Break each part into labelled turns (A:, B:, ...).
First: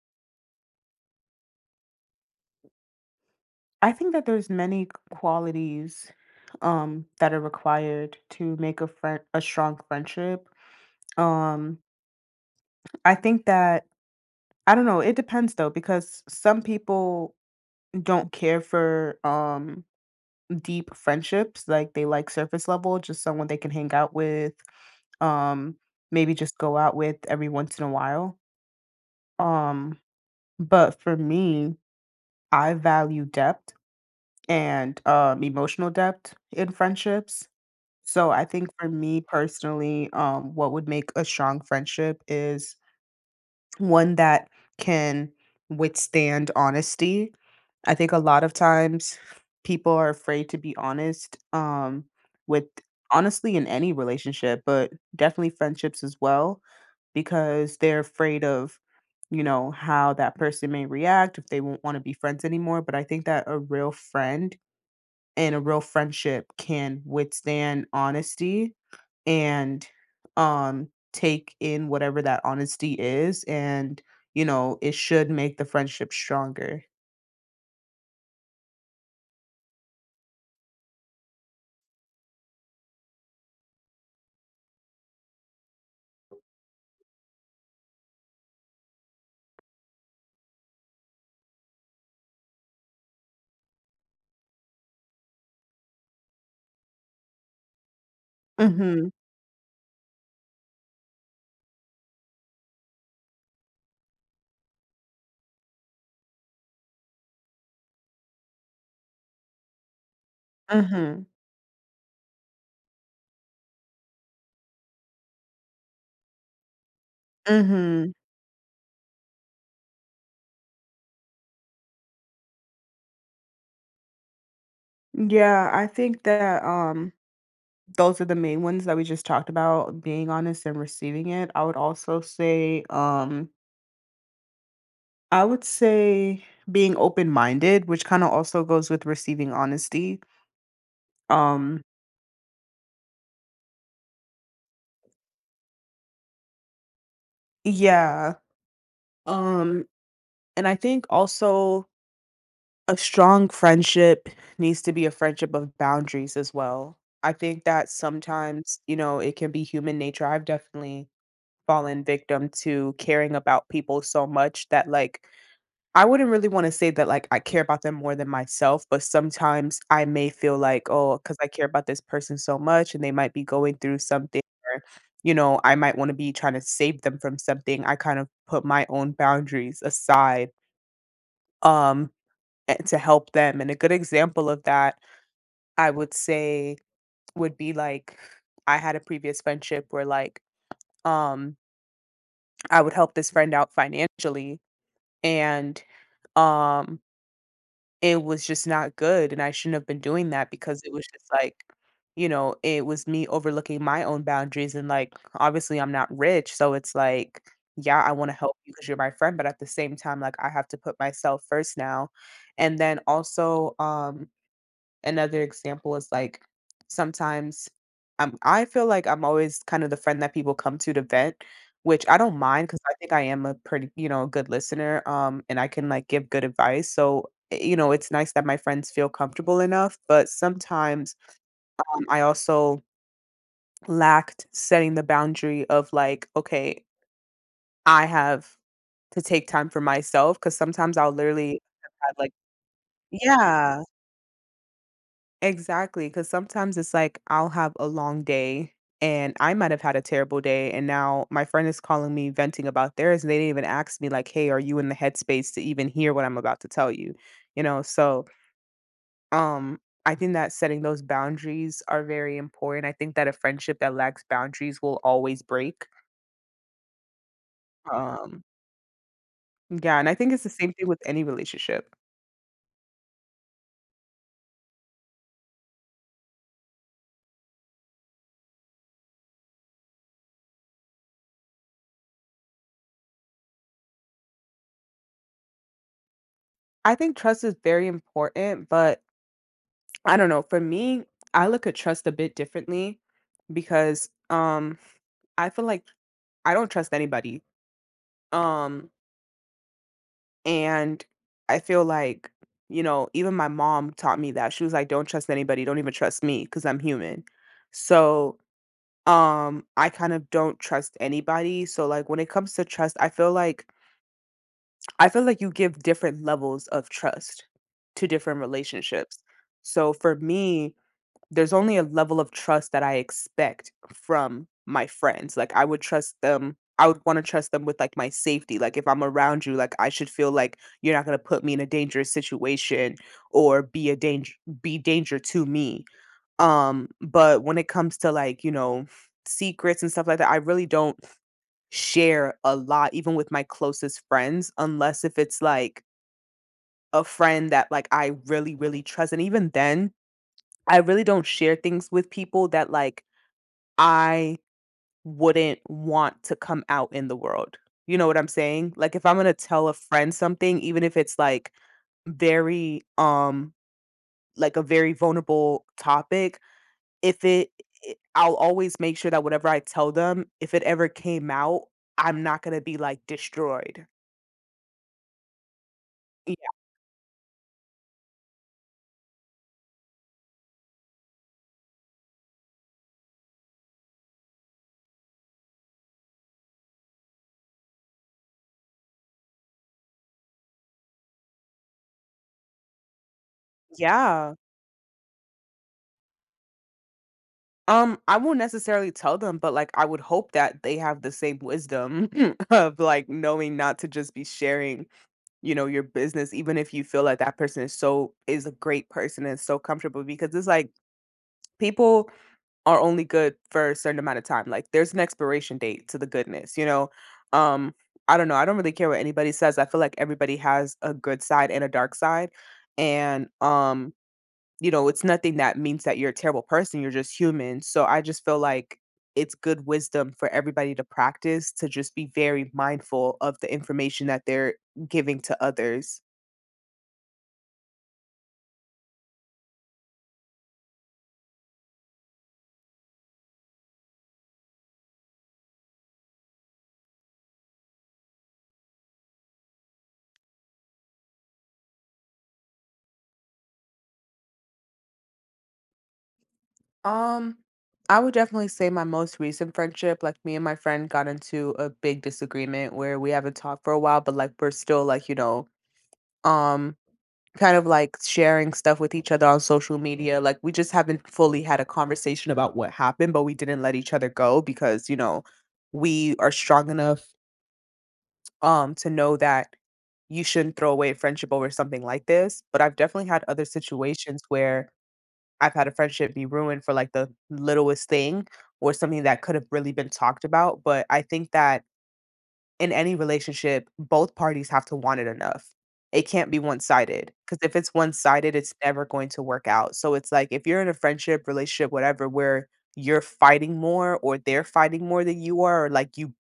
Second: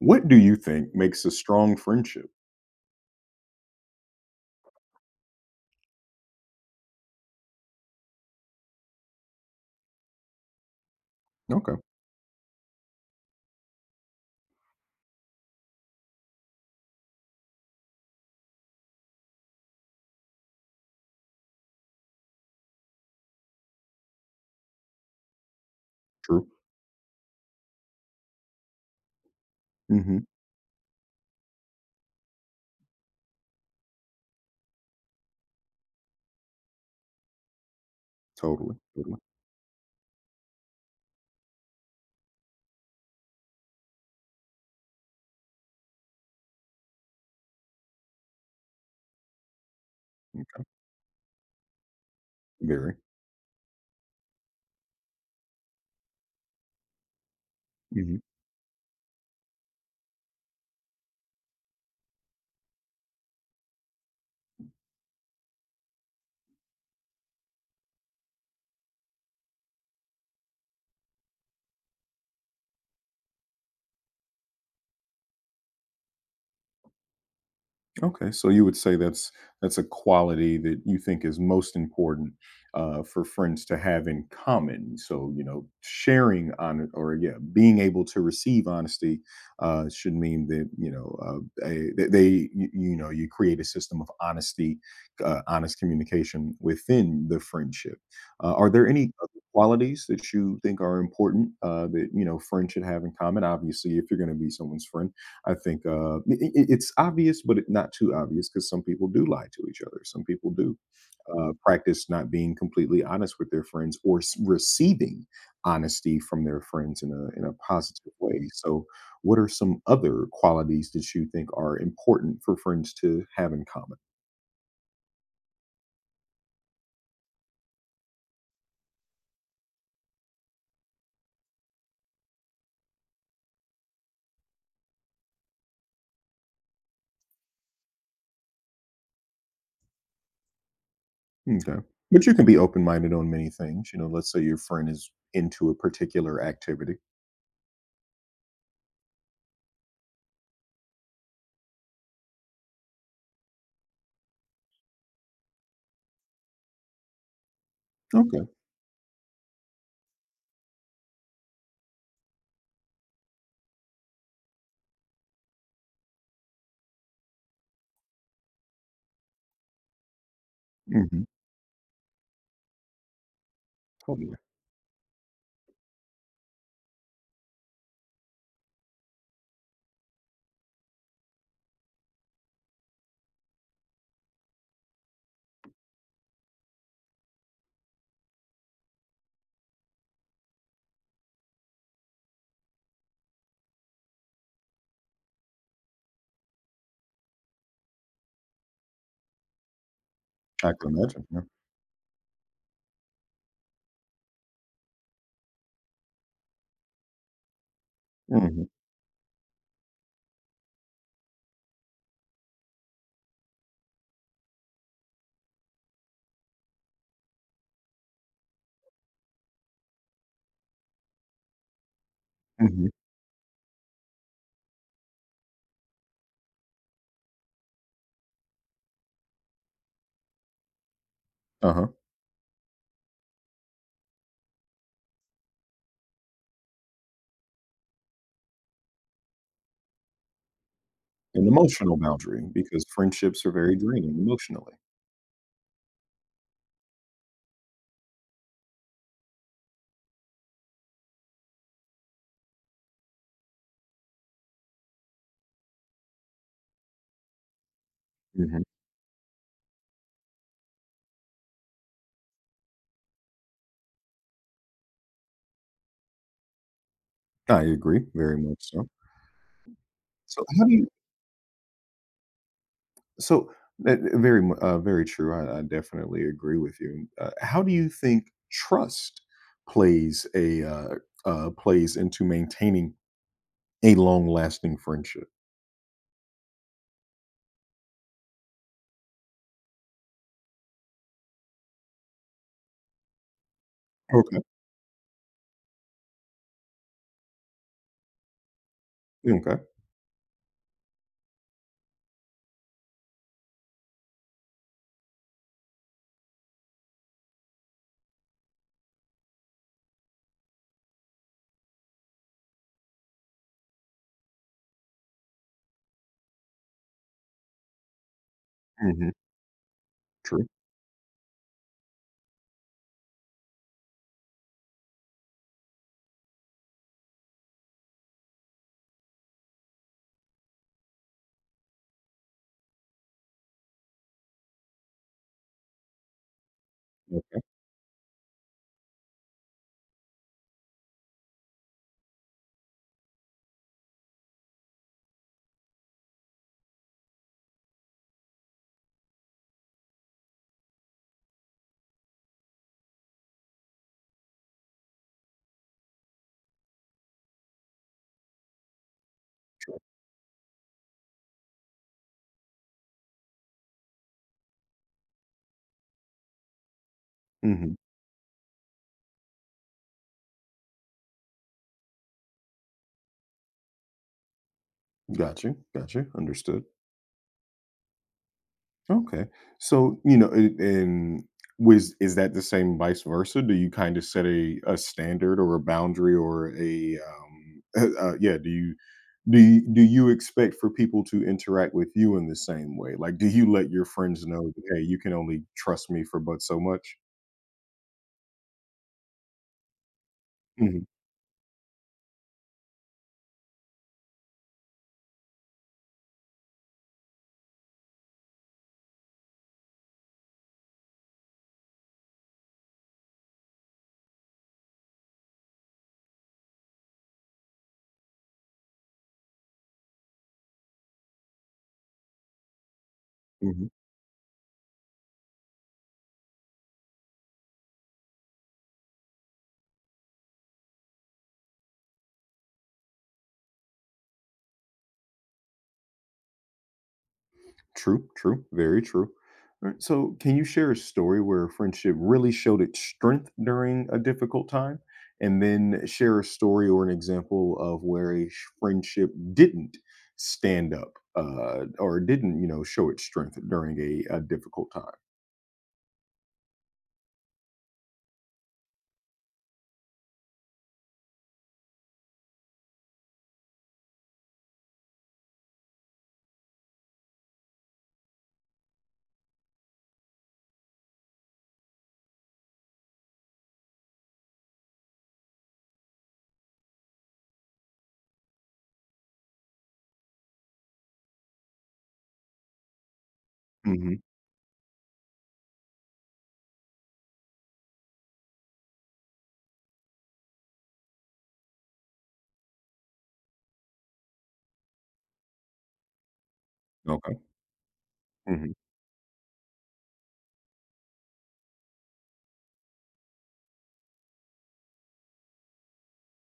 A: What do you think makes a strong friendship?
B: I think that there's many qualities that are required to make a friend a strong friendship.
A: Okay,
B: Um I think that I don't know, it depends though because some people don't care for deep friendships, like they like surface level, just someone they can hang out with, um maybe
A: true.
B: just go out with every once in a while. Um
A: Mhm.
B: but for me, I value depth and, emotional depth in friendships. So I think
A: Totally,
B: for
A: totally.
B: me personally, what would make a strong friendship is one that can withstand honesty. I think a lot of times people are afraid to be honest, with
A: Very.
B: honestly in any relationship, but definitely friendships as well, because they're
A: Mhm.
B: afraid of, how that person may react if they won't want to be friends anymore. But I think that a real friend and a real friendship can withstand honesty and take in whatever that honesty is, and it should make the friendship stronger.
A: Okay, so you would say that's a quality that you think is most important for friends to have in common. So you know, sharing on or yeah, being able to receive honesty should mean that you know that you know you create a system of honesty, honest communication within the friendship. Are there
B: Mhm.
A: any other qualities that you think are important that you know friends should have in common? Obviously, if you're going to be someone's friend I think it's obvious, but not too obvious because some people do lie to each other. Some people do
B: Mhm.
A: practice not being completely honest with their friends or receiving honesty from their friends in a
B: Mhm.
A: positive way. So, what are some other qualities that you think are important for friends to have in common?
B: Yeah, I think that those are the main ones that we just talked about, being honest and receiving it. I would also say I would say being open minded, which kind of also goes with receiving honesty. um
A: Okay, but you can be open minded on many things. You know, let's say your friend is into a particular activity.
B: yeah. um And I think also a strong friendship needs to be a friendship of boundaries as well. I think that
A: Okay,
B: sometimes, you know, it can be human nature. I've definitely fallen victim to caring about people so much that, like, I wouldn't really want to say that, like, I care about them more than myself, but sometimes I may feel like, oh,
A: hmm,
B: because I care about this person so much and they might be going through
A: totally.
B: something, or, you know, I might want to be trying to save them from something. I kind of put my own boundaries aside, um to help them. And a good example of that, I would say, would be like I had a previous friendship where like um I would help this friend out financially, and um it was just not good and I shouldn't have been doing that,
A: I
B: because it
A: can
B: was just
A: imagine. Yeah.
B: like, you know, it was me overlooking my own boundaries, and like obviously I'm not rich, so it's like, yeah, I want to help
A: Hmm.
B: you because you're my friend, but at the same time like I have to put myself first now. And then also another example is like sometimes I feel like I'm always kind of the friend that people come to vent, which I don't mind because
A: Hmm.
B: I think I am a pretty, you know, good listener. And I can like give good advice. So, you know, it's nice that my friends feel comfortable enough. But sometimes
A: Uh huh.
B: I also lacked setting the boundary of like, okay, I have to take time for myself, because sometimes I'll
A: An
B: literally
A: emotional
B: have like,
A: boundary because friendships are very
B: yeah,
A: draining emotionally.
B: exactly, because sometimes it's like I'll have a long day, and I might have had a terrible day, and now my friend is calling me venting about theirs, and they didn't even ask me like, "Hey, are you in the headspace to even hear what I'm about to tell you?" You know, so
A: Mhm.
B: um, I think that setting those boundaries are very important. I think that a friendship that lacks boundaries will always break.
A: I agree, very
B: Um.
A: much so.
B: Yeah, and I think it's
A: So
B: the
A: how
B: same
A: do
B: thing
A: you
B: with any relationship.
A: so, eh, eh, very mu Very true, I definitely agree with you. How do you think trust plays plays into maintaining a long-lasting friendship?
B: I think trust is very important, but I don't know, for me, I look at trust a bit differently because
A: Okay,
B: I feel like I don't trust anybody. Um
A: okay.
B: And I feel like, you know, even my mom taught me that. She was like, don't trust anybody, don't even trust me because I'm human. So, I kind of don't trust anybody. So like when it comes to trust, I feel like you give different levels of trust to different
A: Mhm,
B: relationships. So for
A: true,
B: me, there's only a level of trust that I expect from my friends. Like, I would wanna trust them with, like, my safety, like, if I'm around you, like, I should feel like you're not gonna put me in a dangerous situation or be a danger, be danger to me.
A: yeah.
B: But when it comes to, like, you know, secrets and stuff like that, I really don't share a lot even with my closest friends unless if it's, like, a friend that, like, I really, really trust, and even then I really don't share things with people that, like, I wouldn't want to come out in the world. You know what I'm saying? Like if I'm going to tell a friend something, even if it's like very like a very vulnerable topic, if it
A: Mhm.
B: it- I'll always make sure that whatever I tell them, if it ever came out, I'm not going to be like destroyed.
A: Got you,
B: Yeah.
A: understood. Okay. So, you know, it- and was is that the same vice versa? Do you kind of set a standard or a boundary or a yeah, do you expect for people to interact with you in the same way? Like do you let your friends
B: Yeah.
A: know, that, "Hey, you can only trust me for but so much?"
B: I won't necessarily tell them, but, like, I would hope that they
A: Mhm,
B: have the same wisdom of, like, knowing not to just be sharing, you know, your business, even if you feel like that person is so is a great person and so comfortable, because it's like people are only good for a certain amount of time. Like, there's an expiration date to the goodness, you know? Um, I don't know. I don't really care what anybody says. I feel like everybody has a good side and a dark side. And,
A: mhm.
B: you know, it's nothing that means that you're a terrible person, you're just human. So I just feel like it's good wisdom for everybody to practice to just be very mindful of the information that they're giving to others.
A: True, true, very true. Alright, so can you share a story where friendship really showed its strength during a difficult time? And then share a story or an example of where friendship didn't stand up or didn't, you know, show its strength during a difficult time.
B: Um, I would definitely say my most recent friendship, like me and my friend got into a big disagreement where we haven't talked for a while, but like we're still like, you know, um kind of like sharing stuff with each other on social media. Like we just haven't fully had a conversation about what happened, but we didn't let each other go because, you know, we are strong enough to know that you shouldn't throw away a friendship over something like this. But I've definitely had other
A: Hmm.
B: situations where I've had a friendship be ruined for like the littlest thing or something that could have really been talked about. But I think that in any relationship, both parties have to want it enough. It can't be sided,
A: Okay.
B: because if it's one-sided, it's
A: Hmm.
B: never going to work out. So it's like if you're in a friendship, relationship, whatever, where you're fighting more or they're fighting more than you are, or like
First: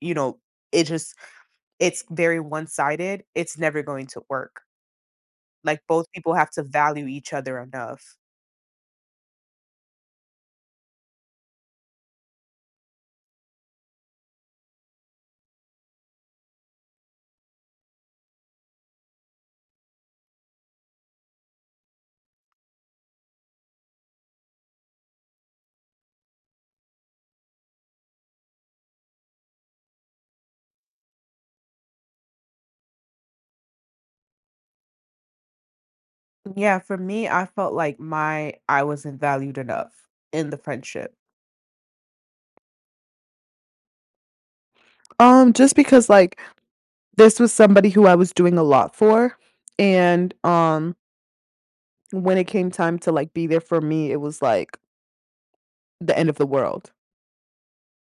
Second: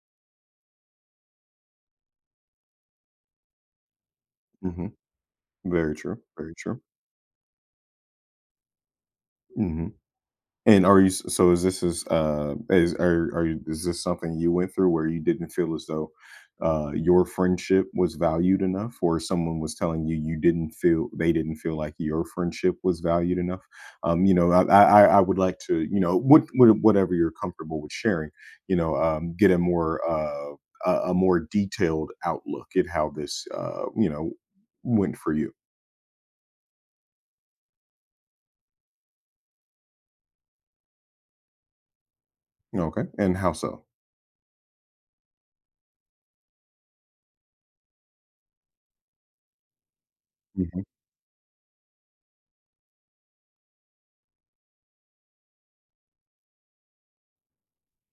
B: you know, it just it's very one-sided, it's never going to work.
A: Hmm.
B: Like
A: Very
B: both
A: true.
B: people have
A: Very
B: to
A: true.
B: value each other enough.
A: Mm-hmm. And are you so? Is this is are you, is this something you went through where you didn't feel as though your friendship was valued enough, or someone was telling you you didn't feel they didn't feel like your friendship was valued enough? You know, I would like to you know what whatever you're comfortable with sharing, you know, get a more a more detailed outlook at how this you know went for you.
B: Yeah, for me, I felt like my I wasn't valued enough in the friendship.
A: Okay, and how so?
B: Just because, like, this was somebody who I was doing a lot for, and,
A: Hmm.
B: when it came time to, like, be there for me, it was, like, the end of the world.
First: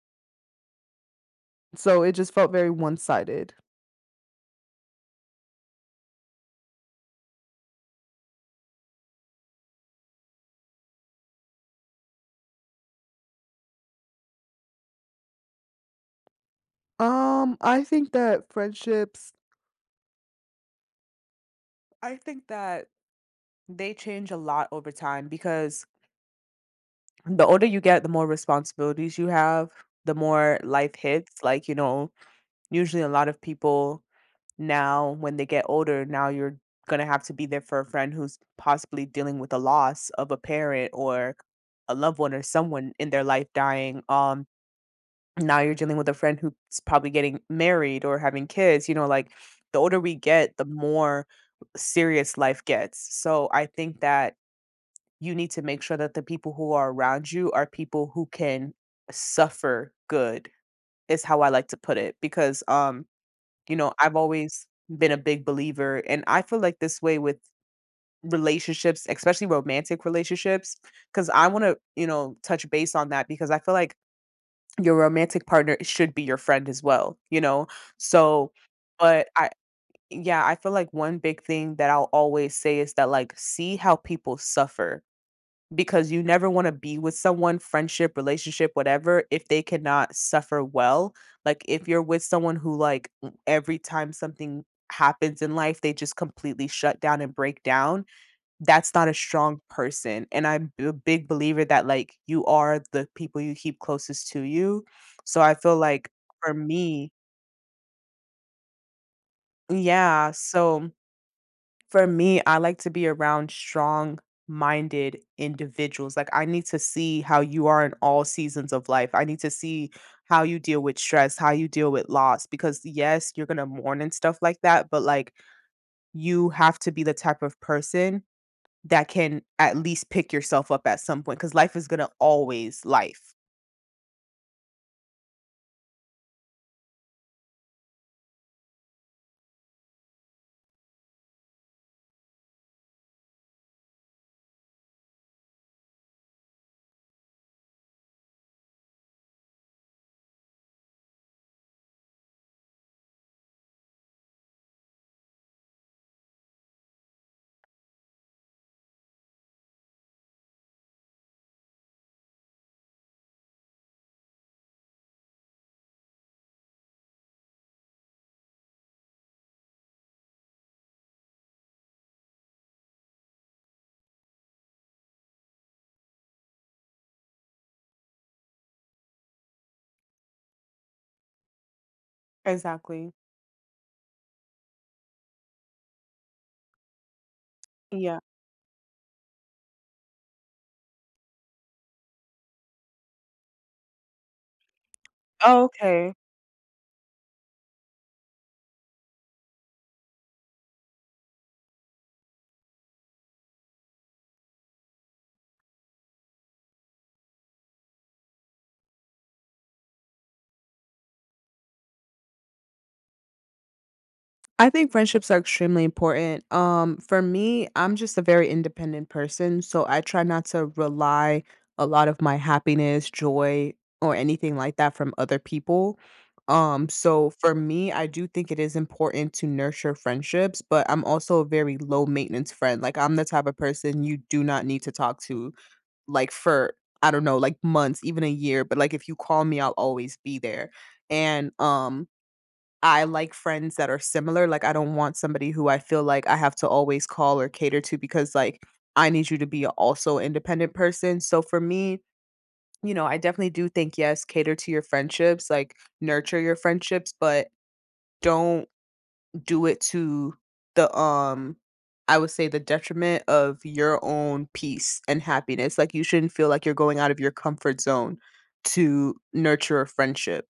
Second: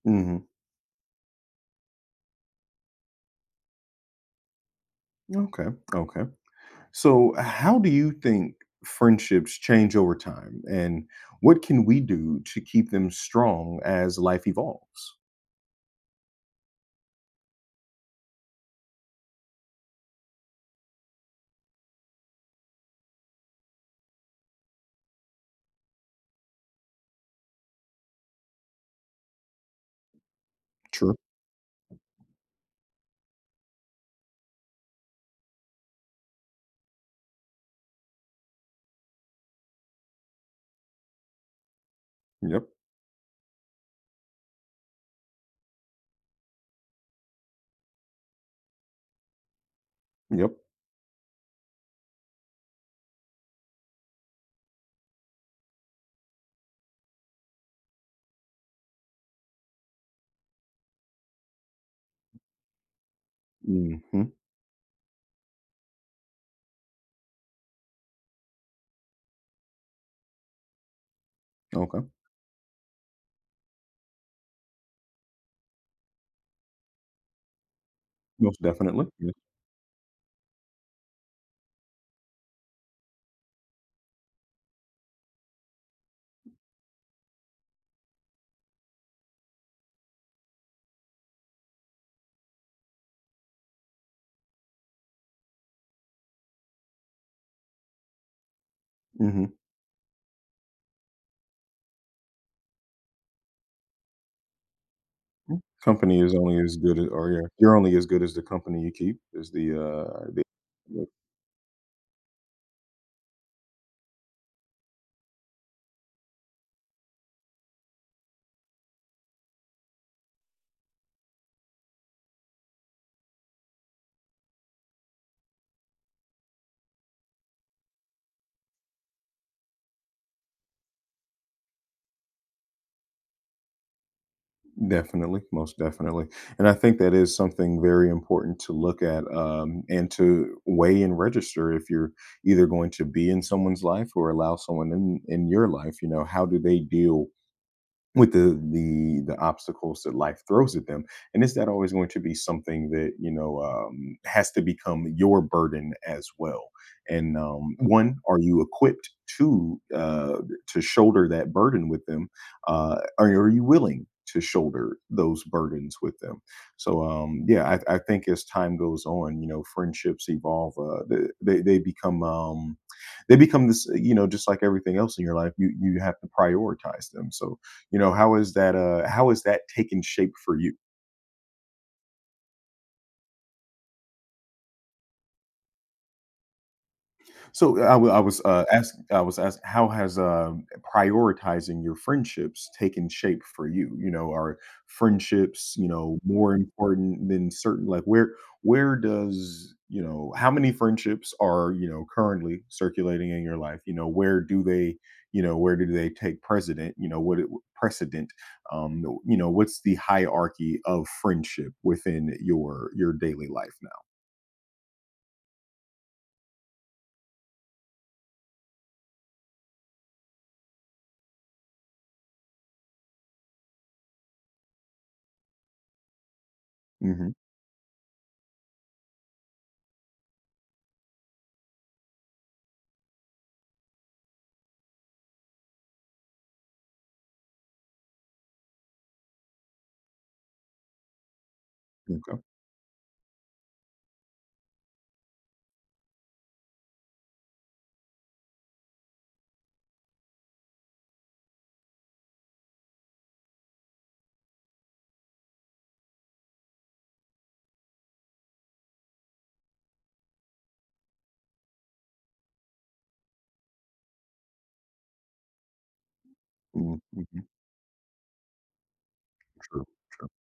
A: Hmm.
B: So it just felt very one-sided.
A: Okay. Okay. So, how do you think friendships change over time? And what can we do to keep them strong as life evolves?
B: I think that I think that they change a lot over time because the older you get, the more responsibilities you have, the more life
A: True.
B: hits, like, you know, usually a lot of people, now when they get older, now you're going to have to be there for a friend who's possibly dealing with a loss of a parent or a loved one or
A: Yep.
B: someone in their life dying. Now you're dealing with a friend who's probably getting married or having kids, you know, like the older we
A: Yep.
B: get, the more serious life gets. So I think that you need to make sure that the people who are around you are people who can suffer good is how I like to put it, because you know, I've
A: Hmm.
B: always been a big believer, and I feel like this way with relationships, especially romantic relationships, because I want to,
A: Okay.
B: you know, touch base on that because I feel like your romantic partner should be your friend as well, you know? So,
A: Most definitely.
B: but I, yeah, I feel like one big thing that I'll always say is that, like, see how people suffer, because you never want to be with someone, friendship, relationship, whatever, if they cannot suffer well. Like if you're with someone who like every time something happens in life, they just completely shut down and break down, that's not a
A: Mm-hmm.
B: strong person. And I'm a big believer that like you are the people you keep closest to you. So I feel like
A: Company is
B: for
A: only as good as,
B: me,
A: or yeah, you're only as good as the company you keep. Is the uh
B: yeah,
A: the
B: so for me, I like to be around strong-minded individuals. Like, I need to see how you are in all seasons of life. I need to see how you deal with stress, how you deal with loss, because, yes, you're gonna mourn and stuff like that, but, like, you have to be the type of person that can at least pick yourself up at some point. Because life is gonna always life.
A: definitely, most definitely. And I think that is something very important to look at and to weigh and register if you're either going to be in someone's life or allow someone in your life. You know, how do they deal with the obstacles that life throws at them, and is that always going to be something that you know has to become your burden as well, and one, are you equipped to uh, to shoulder that burden with them, or are you willing to shoulder those burdens with them. So yeah, I think as time goes on you know friendships evolve, they, they become um, they become this, you know, just like everything else in your life, you have to prioritize them. So you know, how is that taken shape for you?
B: Exactly.
A: So, I w-
B: Yeah.
A: I was, asking I was asked how has, prioritizing your friendships taken shape for you? You know, are
B: Oh,
A: friendships, you
B: okay.
A: know, more important than certain, like, where does, you know, how many friendships are, you know, currently circulating in your life? You know, where do they you know, where do they take precedent? You know, what it precedent, you know, what's the hierarchy of friendship within your daily life now?
B: I think friendships are extremely important. For me, I'm just a very independent person, so I try not to rely a lot of my happiness, joy, or anything like that from other people. So
A: Mhm.
B: for me, I do think it is important to nurture friendships, but I'm also a very low maintenance friend. Like I'm the type of person you do not need to talk to like for I don't know, like months, even a year, but like if you call me, I'll always be there. And
A: Okay.
B: I like friends that are similar. Like, I don't want somebody who I feel like I have to always call or cater to because, like, I need you to be also an independent person. So for me, you know, I definitely do think, yes, cater to your friendships, like nurture your friendships, but don't do it to the, I would say the detriment of your own peace and happiness. Like, you shouldn't feel like you're going
A: Mhm.
B: out of your
A: Mhm.
B: comfort zone to nurture
A: True.
B: a friendship.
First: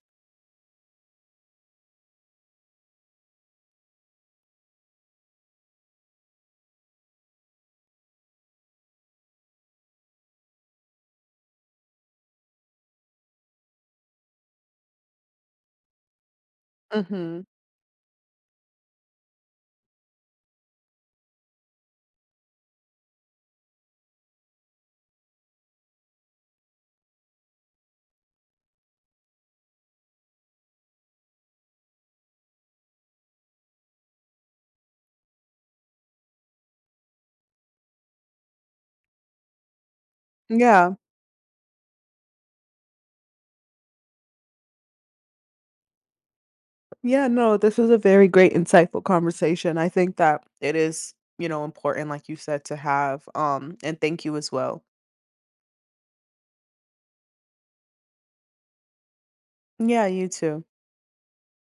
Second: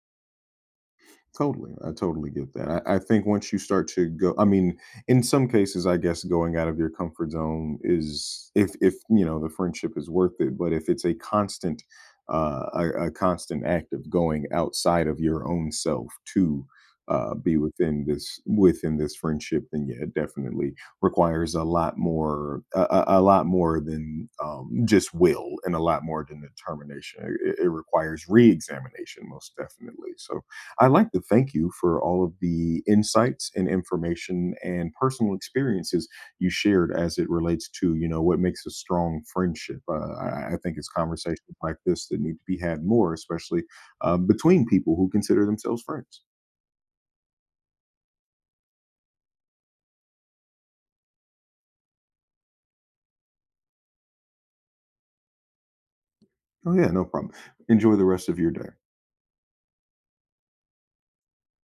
A: Totally. I totally get that. I think once you start to go, I mean, in some cases, I guess going out of your comfort zone is if, you know, the friendship is worth it. But if it's a constant, a constant act of going outside of your own self to,
B: Mhm.
A: be within this friendship, then yeah, it definitely requires a lot more, a lot more than just will, and a lot more than determination. It requires re-examination, most definitely. So I'd like to thank you for all of the insights and information and personal experiences you shared as it relates to, you know, what makes a strong friendship. I think it's
B: Yeah.
A: conversations like this that need to be had more, especially between people who consider themselves friends.
B: Yeah, no, this was a very great insightful conversation. I think that it is, you know, important like you said to have, and thank you as well.
A: Oh, yeah, no problem. Enjoy the rest of your day.
B: Yeah, you too.